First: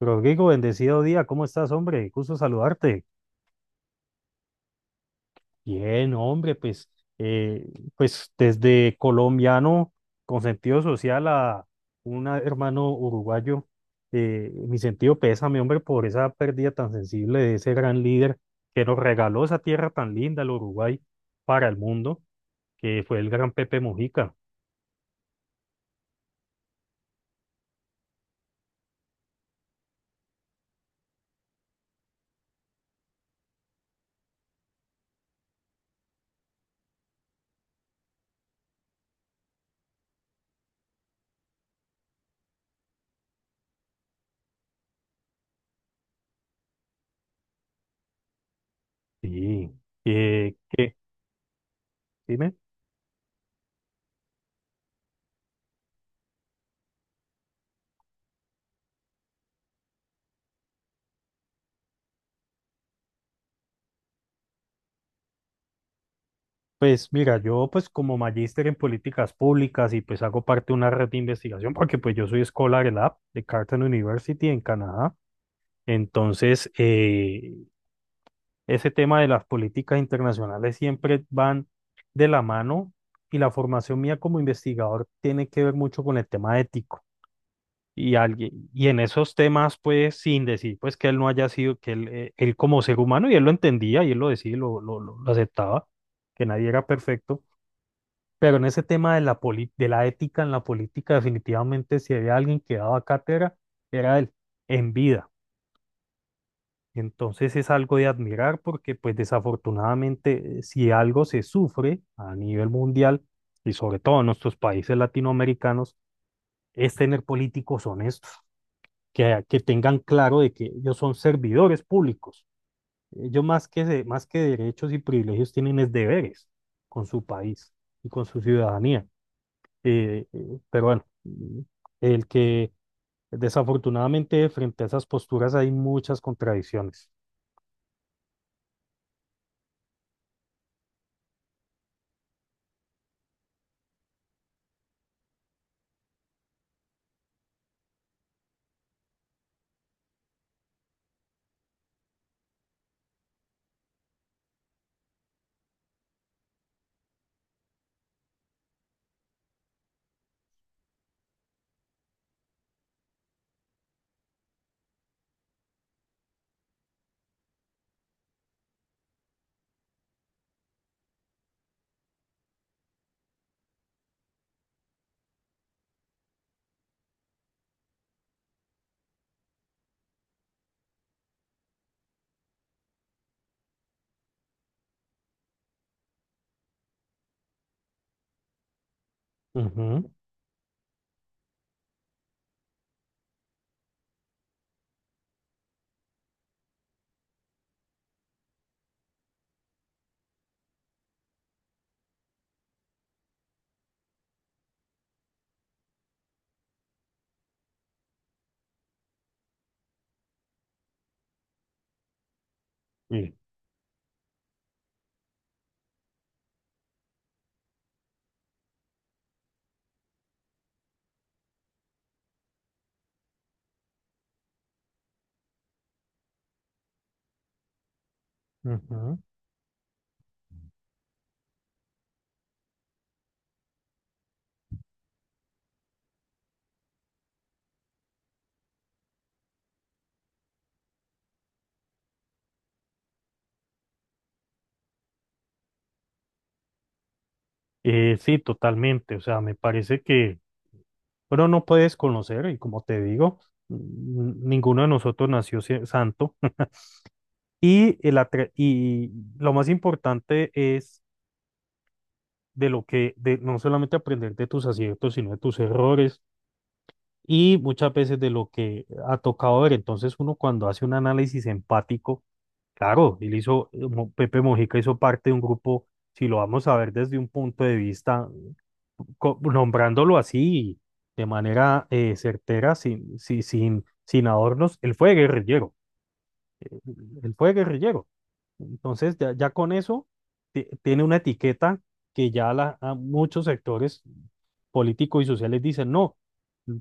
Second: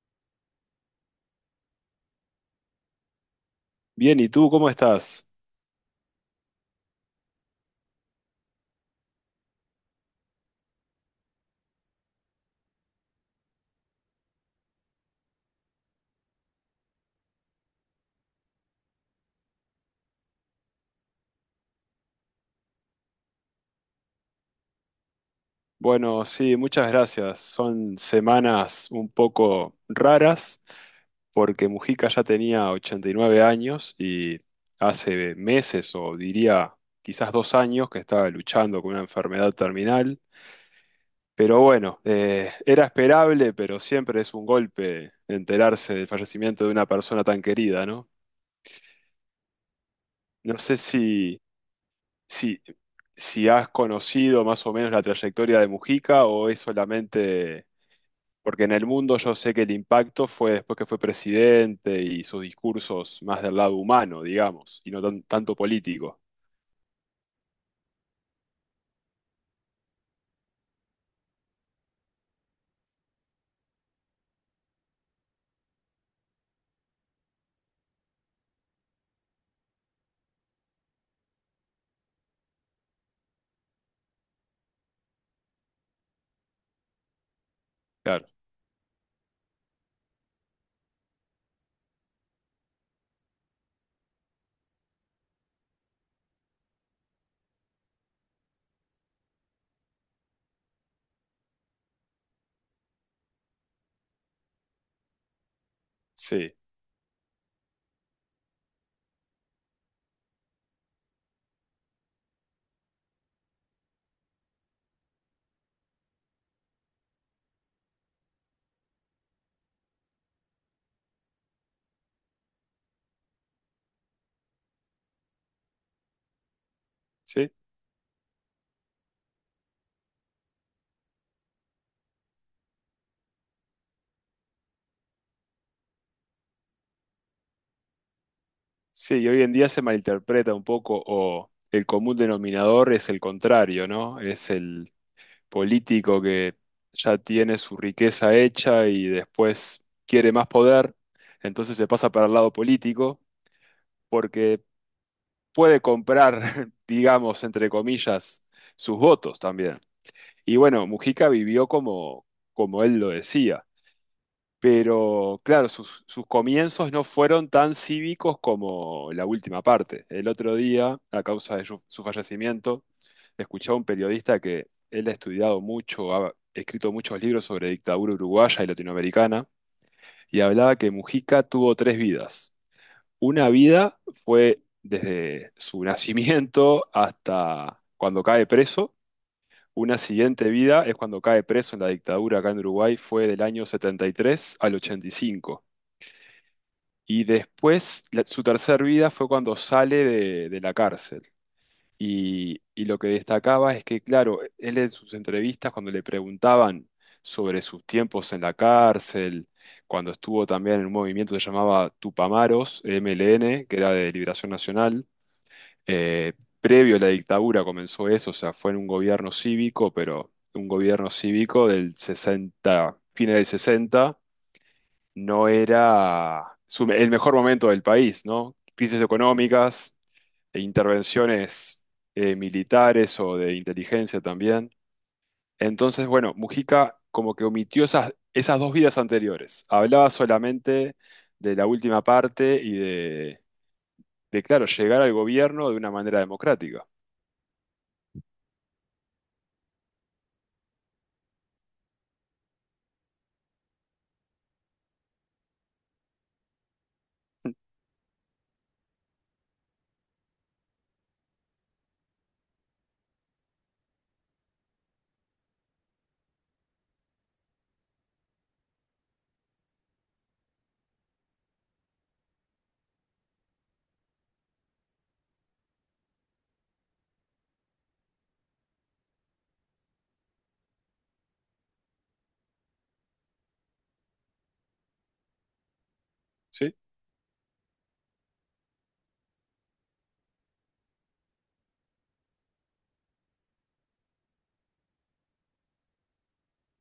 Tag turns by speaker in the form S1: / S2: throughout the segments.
S1: Rodrigo, bendecido día, ¿cómo estás, hombre? Gusto saludarte.
S2: Bien, ¿y tú cómo estás?
S1: Bien, hombre, pues, eh, pues desde colombiano con sentido social a un hermano uruguayo, mi sentido pésame, hombre, por esa pérdida tan sensible de ese gran líder que nos regaló esa tierra tan linda, el Uruguay, para el mundo, que fue el gran Pepe Mujica.
S2: Bueno, sí, muchas gracias. Son semanas un poco raras porque Mujica ya tenía 89 años y hace meses o diría quizás 2 años que estaba luchando con una enfermedad terminal. Pero bueno, era esperable, pero siempre es un golpe enterarse del fallecimiento de una persona tan querida, ¿no?
S1: Sí, eh,
S2: No sé
S1: que, dime.
S2: si, si has conocido más o menos la trayectoria de Mujica o es solamente porque en el mundo yo sé que el impacto fue después que fue presidente y sus discursos más del lado humano, digamos, y no tanto político.
S1: Pues mira, yo pues como magíster en políticas públicas y pues hago parte de una red de investigación porque pues yo soy Scholar Lab de Carleton University en Canadá. Entonces, ese tema de las políticas internacionales siempre van de la mano y la formación mía como investigador tiene que ver mucho con el tema ético. Y,
S2: Claro,
S1: alguien, y en esos temas, pues sin decir pues que él no haya sido, que él, él como ser humano, y él lo entendía y él lo decía y lo aceptaba, que nadie era perfecto, pero en ese tema de la, de la ética en la política, definitivamente si había alguien que daba cátedra, era él, en vida.
S2: sí,
S1: Entonces es algo de admirar porque pues desafortunadamente si algo se sufre a nivel mundial y sobre todo en nuestros países latinoamericanos, es tener políticos honestos, que tengan claro de que ellos son servidores públicos. Ellos más que, más que derechos y privilegios tienen es deberes con su
S2: sí,
S1: país y con su ciudadanía. Pero bueno, el que desafortunadamente frente a esas posturas hay muchas contradicciones.
S2: sí, y hoy en día se malinterpreta un poco o el común denominador es el contrario, ¿no? Es el político que ya tiene su riqueza hecha y después quiere más poder, entonces se pasa para el lado político porque puede comprar, digamos, entre comillas, sus votos también. Y bueno, Mujica vivió como, como él lo decía. Pero claro, sus comienzos no fueron tan cívicos como la última parte. El otro día, a causa de su fallecimiento, escuché a un periodista que él ha estudiado mucho, ha escrito muchos libros sobre dictadura uruguaya y latinoamericana, y hablaba que Mujica tuvo tres vidas. Una vida fue desde su nacimiento hasta cuando cae preso, una
S1: Ujú,
S2: siguiente vida es cuando cae preso en la dictadura acá en Uruguay, fue del año 73 al ochenta y cinco y después, su tercer vida fue cuando sale de la cárcel. Y lo que destacaba es que, claro, él en sus entrevistas, cuando le preguntaban sobre sus tiempos en la cárcel, cuando estuvo también en un movimiento que se llamaba Tupamaros,
S1: y-
S2: MLN, que era de Liberación Nacional, eh, previo a la dictadura comenzó eso, o sea, fue en un gobierno cívico, pero un gobierno cívico del 60, fines del 60, no era el mejor momento del país, ¿no? Crisis
S1: ujú.
S2: económicas, e intervenciones militares o de inteligencia también. Entonces, bueno, Mujica como que omitió esas dos vidas anteriores. Hablaba solamente de la última parte y de, claro, llegar al gobierno de una manera democrática.
S1: Sí, totalmente. O sea, me parece que uno no puedes conocer y como te digo, mm, ninguno de nosotros nació santo. Y, lo más importante es de lo que, de no solamente aprender de tus aciertos, sino de tus errores y muchas veces de lo que ha tocado ver. Entonces uno cuando hace un análisis empático, claro, él hizo, Pepe Mojica hizo parte de un grupo, si lo vamos a ver desde un punto de vista, nombrándolo así, de manera certera, sin adornos,
S2: ¿Sí?
S1: él fue guerrillero. Entonces ya, ya con eso tiene una etiqueta que ya la, a muchos sectores políticos y sociales dicen, no,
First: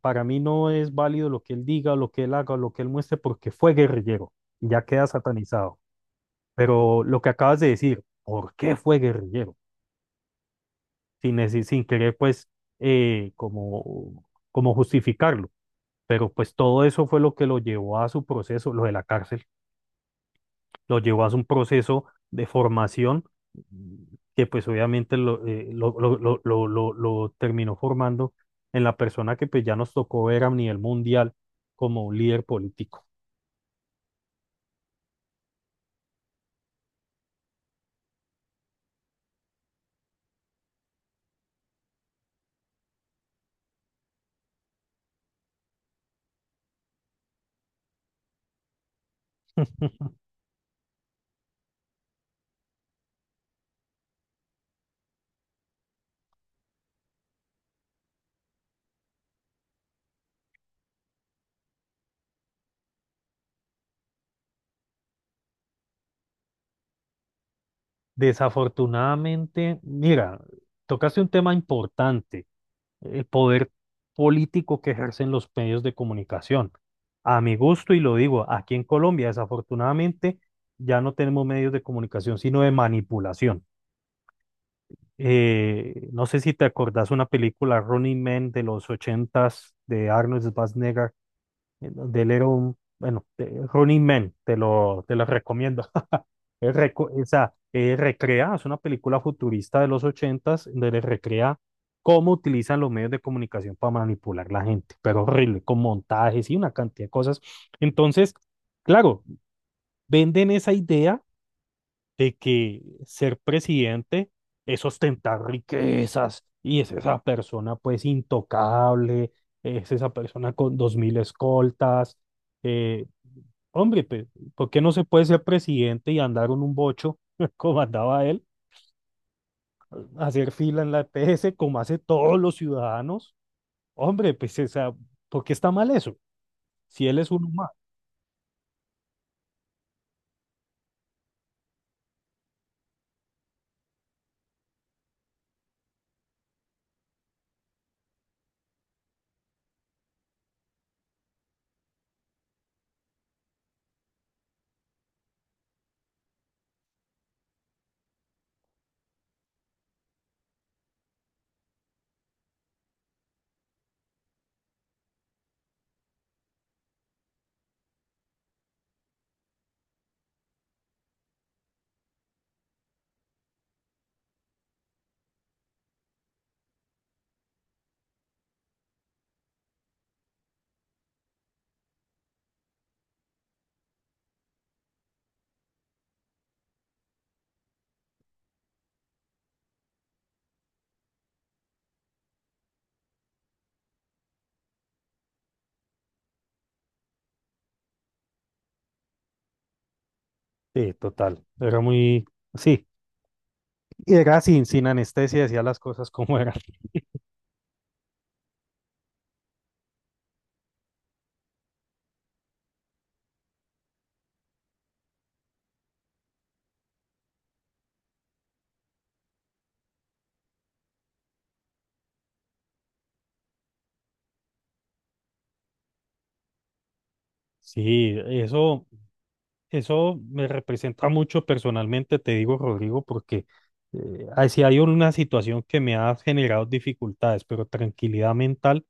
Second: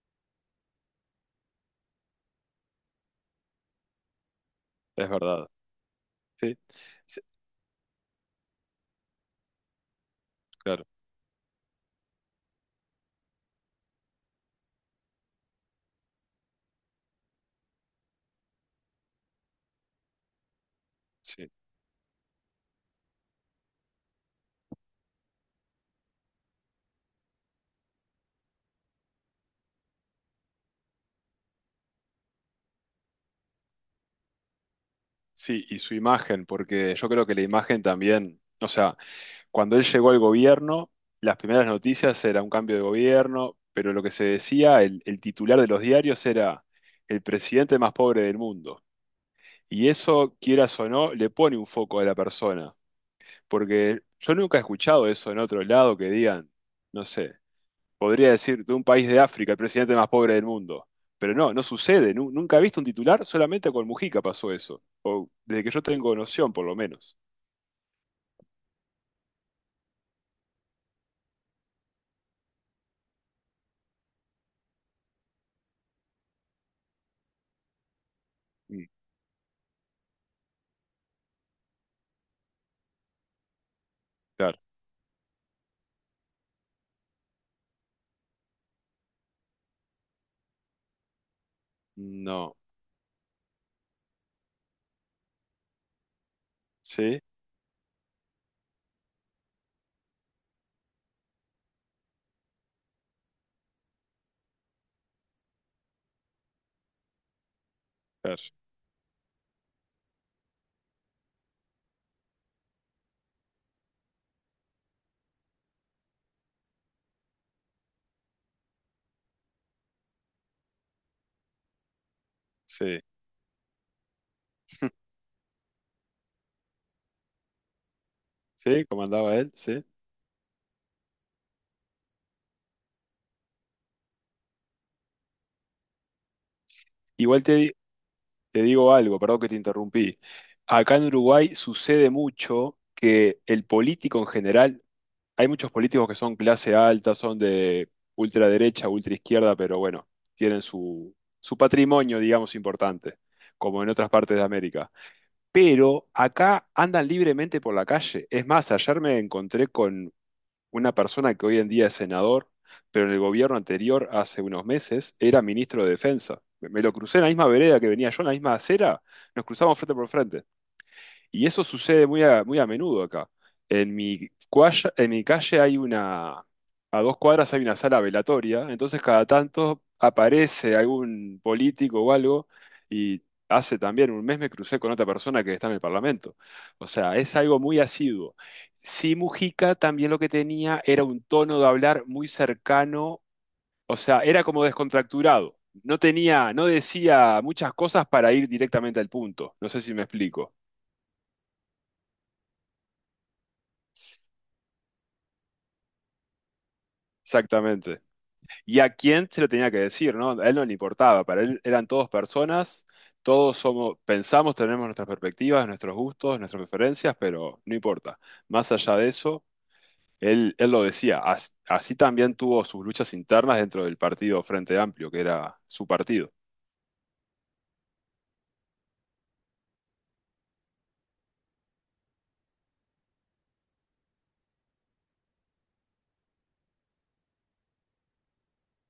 S1: para mí no es válido lo que él diga, lo que él haga, lo que él muestre, porque fue guerrillero, y ya queda
S2: Es verdad.
S1: satanizado.
S2: Sí,
S1: Pero
S2: sí,
S1: lo que acabas de decir, ¿por qué fue guerrillero?
S2: claro,
S1: Sin, sin querer, pues, eh, como, como justificarlo. Pero pues todo eso fue lo que lo llevó a su proceso, lo de la cárcel lo llevó a un
S2: sí.
S1: proceso de formación que pues obviamente lo, lo terminó formando en la persona que pues ya nos tocó ver a nivel mundial como un líder político.
S2: Sí, y su imagen, porque yo creo que la imagen también, o sea, cuando él llegó al gobierno, las primeras noticias era un cambio de gobierno, pero lo que se decía, el titular de los diarios era el presidente más pobre del mundo. Y eso, quieras o no, le pone un foco a la persona, porque yo nunca he escuchado eso en otro lado que digan, no sé. Podría decir, de un país de África, el presidente más pobre del mundo. Pero no, no sucede. Nunca he visto un titular, solamente con Mujica pasó eso. O desde que yo tengo noción, por lo menos.
S1: Desafortunadamente, mira, tocaste un tema importante, el poder político que ejercen los medios de comunicación. A mi gusto, y lo digo, aquí en
S2: Mm,
S1: Colombia, desafortunadamente, ya no tenemos medios de comunicación, sino de manipulación.
S2: claro.
S1: No sé si te acordás una película Running Man de los ochentas de Arnold Schwarzenegger, en donde él era
S2: No.
S1: un, bueno, Running Man, te la recomiendo. Él reco-
S2: Sí,
S1: o sea, Recrea, es una película futurista de los ochentas, donde le recrea cómo utilizan los medios de comunicación para manipular la gente, pero horrible, con montajes y una cantidad de cosas. Entonces,
S2: claro.
S1: claro, venden esa idea de que ser presidente es ostentar riquezas y es esa persona pues intocable, es esa persona con dos mil escoltas.
S2: Sí.
S1: eh, Hombre, pues, ¿por qué no se puede ser presidente y andar en un bocho como andaba él,
S2: Sí, comandaba él, sí.
S1: hacer fila en la EPS como hace todos los ciudadanos? Hombre, pues esa, ¿por qué está mal eso? Si él es
S2: Igual
S1: uno más.
S2: te digo algo, perdón que te interrumpí. Acá en Uruguay sucede mucho que el político en general hay muchos políticos que son clase alta, son de ultraderecha, ultraizquierda, pero bueno, tienen su patrimonio, digamos, importante, como en otras partes de América. Pero acá andan libremente por la calle. Es más, ayer me encontré con una persona que hoy en día es senador, pero en el gobierno anterior, hace unos meses, era ministro de Defensa. Me lo crucé en la misma vereda que venía yo, en la misma acera, nos cruzamos frente por frente. Y eso sucede muy a menudo acá. En mi, en mi calle hay una, a 2 cuadras hay una sala velatoria, entonces cada tanto aparece algún político o algo y hace también un mes me crucé con otra persona que está en el Parlamento. O sea, es algo muy asiduo. Sí, Mujica también lo que tenía era un tono de hablar muy cercano, o sea, era como descontracturado. No tenía, no decía muchas cosas para ir directamente al punto. No sé si me explico.
S1: Sí, total. Era muy, sí. Era sin anestesia, decía las cosas como eran.
S2: Exactamente. Y a quién se lo tenía que decir, ¿no? A él no le importaba, para él eran todos personas, todos somos, pensamos, tenemos nuestras perspectivas, nuestros gustos, nuestras preferencias, pero no importa. Más allá de eso, él lo decía, así también tuvo sus luchas internas dentro del partido Frente Amplio, que era su partido.
S1: Sí, eso. Eso me representa mucho personalmente, te digo, Rodrigo, porque si hay una situación que me ha generado dificultades, pero tranquilidad mental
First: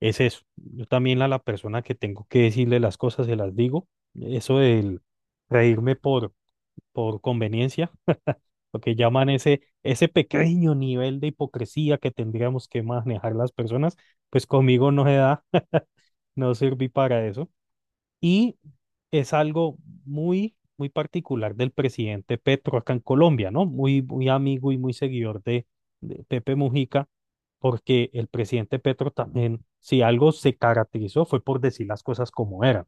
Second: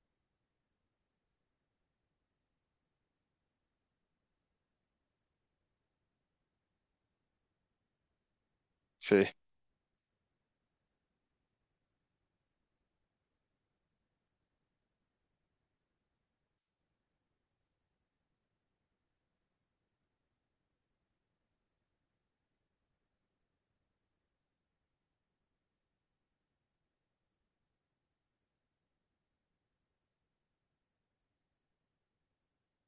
S1: es eso. Yo también a la persona que tengo que decirle las cosas se las digo. Eso del reírme por conveniencia, lo que
S2: Sí,
S1: llaman ese pequeño nivel de hipocresía que tendríamos que manejar las personas, pues conmigo no se da, no serví para eso. Y es algo muy particular del presidente Petro acá en Colombia, ¿no? Muy amigo y muy seguidor de Pepe Mujica, porque el presidente Petro también, si algo se caracterizó, fue por decir las cosas como eran,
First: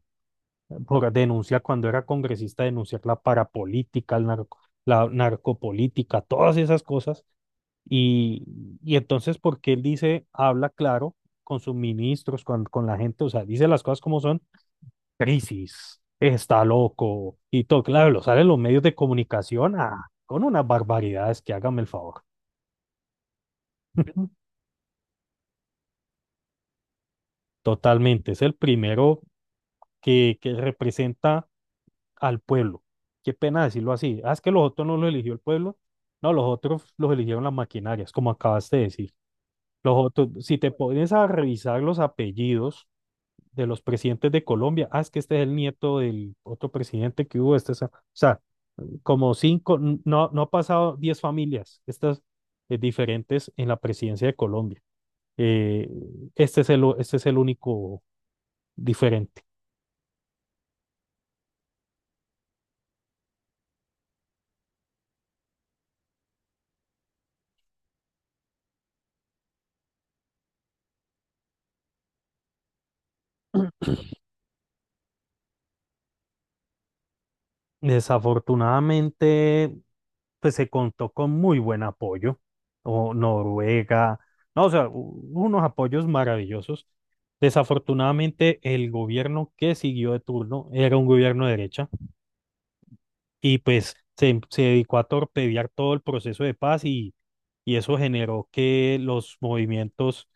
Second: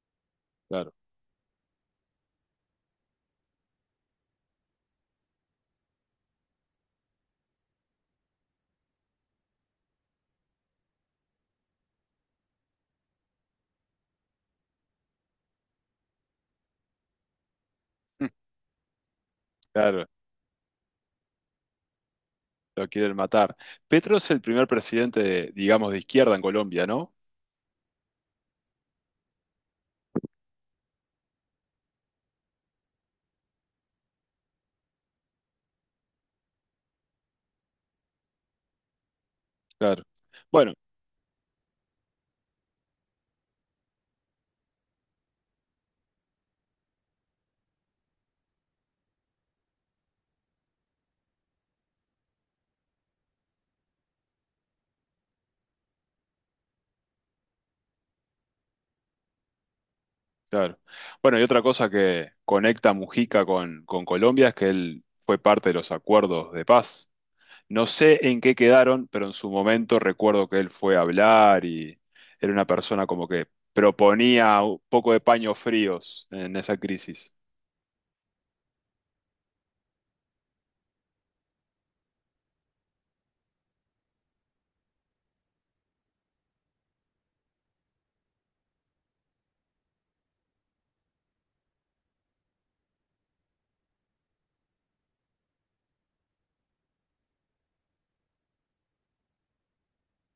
S2: claro,
S1: por denunciar cuando era congresista, denunciar la parapolítica, la narcopolítica, todas esas cosas. Y, y entonces, porque él dice, habla claro con sus ministros, con la gente, o sea, dice las cosas como son crisis, está loco y todo, claro, lo salen los medios de comunicación
S2: claro,
S1: ah, con unas barbaridades que hágame el favor.
S2: lo quieren matar. Petro es el primer presidente, digamos, de izquierda en Colombia, ¿no?
S1: Totalmente, es el primero que representa al pueblo. Qué pena decirlo así. Ah, es que los otros no los eligió el pueblo. No, los otros los eligieron las maquinarias, como acabaste de decir. Los
S2: Claro.
S1: otros, si te
S2: Bueno.
S1: pones a revisar los apellidos de los presidentes de Colombia, ah, es que este es el nieto del otro presidente que hubo, este, o sea, como cinco, no, no ha pasado diez familias, estas diferentes en la presidencia de Colombia. Eh, este es el único diferente.
S2: Claro. Bueno, y otra cosa que conecta Mujica con Colombia es que él fue parte de los acuerdos de paz. No sé en qué quedaron, pero en su momento recuerdo que él fue a hablar y era una persona como que proponía un poco de paños fríos en esa crisis.
S1: Desafortunadamente, pues se contó con muy buen apoyo, o Noruega, no, o sea, unos apoyos maravillosos. Desafortunadamente, el gobierno que siguió de turno era un gobierno de derecha y pues se dedicó a torpedear todo el proceso de paz y eso generó que los movimientos,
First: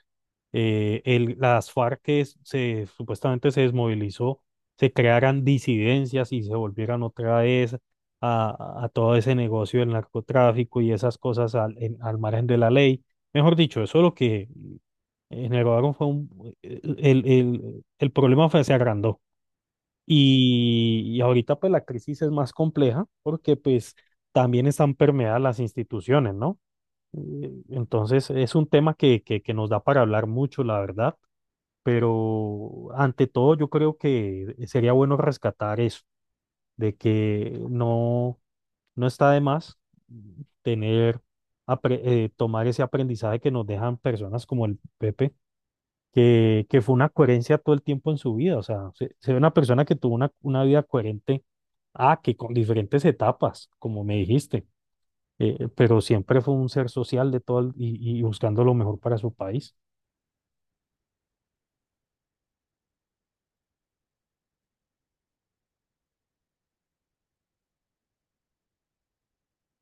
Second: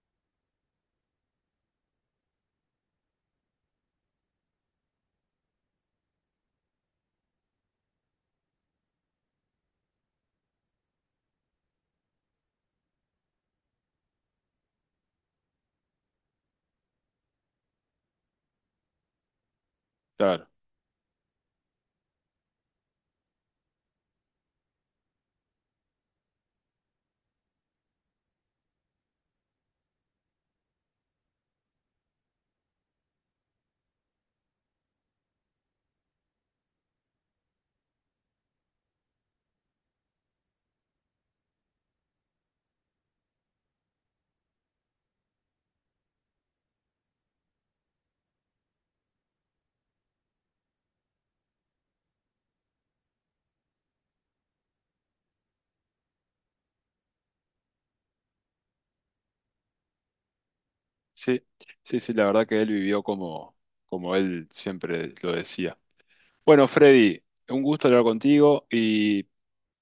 S1: las FARC que supuestamente se desmovilizó, se crearan disidencias y se volvieran otra vez a todo ese negocio del narcotráfico y esas cosas al, al margen de la ley. Mejor dicho, eso lo que generaron fue un, el problema fue, se agrandó.
S2: Claro.
S1: Y ahorita pues la crisis es más compleja porque pues también están permeadas las instituciones, ¿no? Entonces es un tema que nos da para hablar mucho, la verdad, pero ante todo yo creo que sería bueno rescatar eso, de que no, no está de más tener, tomar ese aprendizaje que nos dejan personas como el Pepe que fue una coherencia todo el tiempo en su vida. O sea, se ve una persona que tuvo una vida coherente, ah, que con diferentes etapas, como me dijiste, pero siempre fue un ser social de todo el- y buscando lo mejor para su país.
S2: Sí, sí, sí, la verdad que él vivió como él siempre lo decía. Bueno, Freddy, un gusto hablar contigo y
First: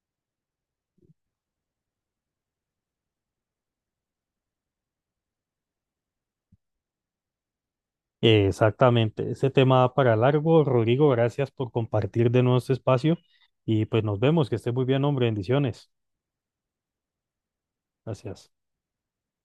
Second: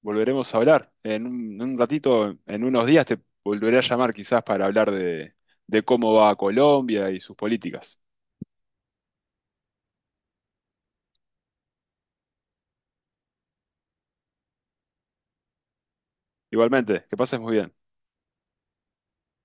S2: volveremos a hablar. En un ratito, en unos días, te volveré a llamar quizás para hablar de cómo va Colombia y sus políticas.
S1: Exactamente, ese tema da para largo. Rodrigo, gracias por compartir de nuevo este espacio y pues nos vemos, que estés muy bien, hombre, bendiciones.
S2: Igualmente, que pases muy bien.
S1: Gracias.